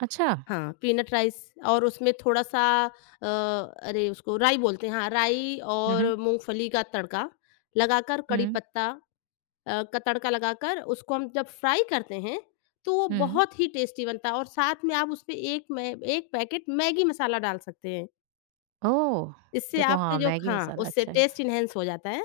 अच्छा। हाँ, peanut rice और उसमें थोड़ा-सा अ, अरे उसको राई बोलते हैं हाँ, राई हुँ, और हुँ। मूँगफली का तड़का लगाकर, कड़ी हुँ। पत्ता अ, का तड़का लगाकर उसको हम जब फ्राइ करते हैं, तो वो हुँ। बहुत ही टेस्टी बनता है और साथ में आप उसमें एक मैं एक पैकेट मैगी मसाला डाल सकते हैं। ओह! इससे देखो आपके हाँ, जो मैगी हाँ, मसाला उससे अच्छा है। टेस्ट इनहैंस हो जाता है।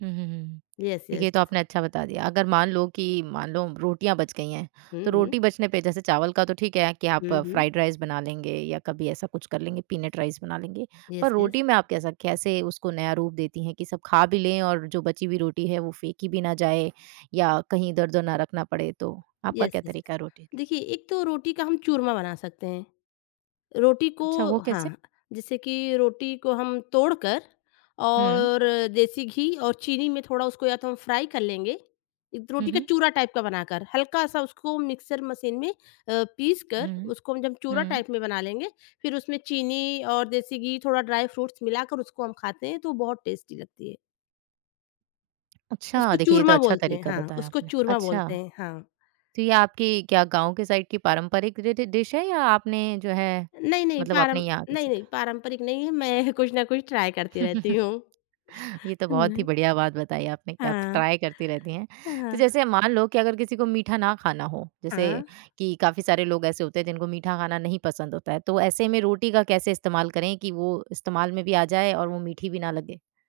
हुँ, हुँ, हुँ। Yes yes. देखिए तो आपने अच्छा बता दिया अगर मान लो कि मान लो रोटियाँ बच गई हैं, हुँ, तो हुँ। रोटी बचने पे जैसे चावल का तो ठीक है कि आप हुँ, हुँ। फ्राइड राइस बना लेंगे या कभी ऐसा कुछ कर लेंगे, पीनट राइस बना लेंगे। यस, पर यस। रोटी में आप कैसा कैसे उसको नया रूप देती हैं कि सब खा भी लें और जो बची हुई रोटी है, वो फेंकी भी ना जाए या कहीं इधर-उधर ना रखना पड़े, तो आपका यस, क्या यस, यस। तरीका है रोटी के लिए? देखिए एक तो रोटी का हम चूरमा बना सकते हैं। रोटी को अच्छा, वो कैसे? हाँ, जैसे कि रोटी को हम तोड़कर हुँ। और देसी घी और चीनी में थोड़ा उसको या तो हम फ्राइ कर लेंगे, इत हुँ, रोटी का हुँ। चूरा टाइप का बनाकर, हल्का-सा उसको मिक्सर मशीन में अ, पीसकर हुँ। उसको हम जब चूरा हुँ। टाइप में बना लेंगे, फिर उसमें चीनी और देसी घी थोड़ा ड्राइ फ्रूट्स मिलाकर उसको हम खाते हैं तो वो बहुत टेस्टी लगती है। अच्छा उसको देखिए ये तो चूरमा अच्छा बोलते हैं तरीका हाँ, बताया उसको आपने, चूरमा अच्छा। बोलते हैं, हाँ। तो ये आपकी क्या गाँव के साइड की पारंपरिक ड डिश है या आपने जो है नहीं, नहीं मतलब आपने पारम यहाँ से नहीं, नहीं सीखा? पारंपरिक नहीं है, मैं कुछ न कुछ ट्राइ करती रहती हूँ। ये तो बहुत ही मैं बढ़िया बात बताई आपने कि आप हाँ। ट्राय करती रहती हैं। अ, तो हाँ। जैसे मान लो कि अगर किसी को मीठा ना खाना हो, जैसे हाँ। कि काफ़ी सारे लोग ऐसे होते हैं जिनको मीठा खाना नहीं पसंद होता है, तो ऐसे में रोटी का कैसे इस्तेमाल करें कि वो इस्तेमाल में भी आ जाए और वो मीठी भी ना लगे?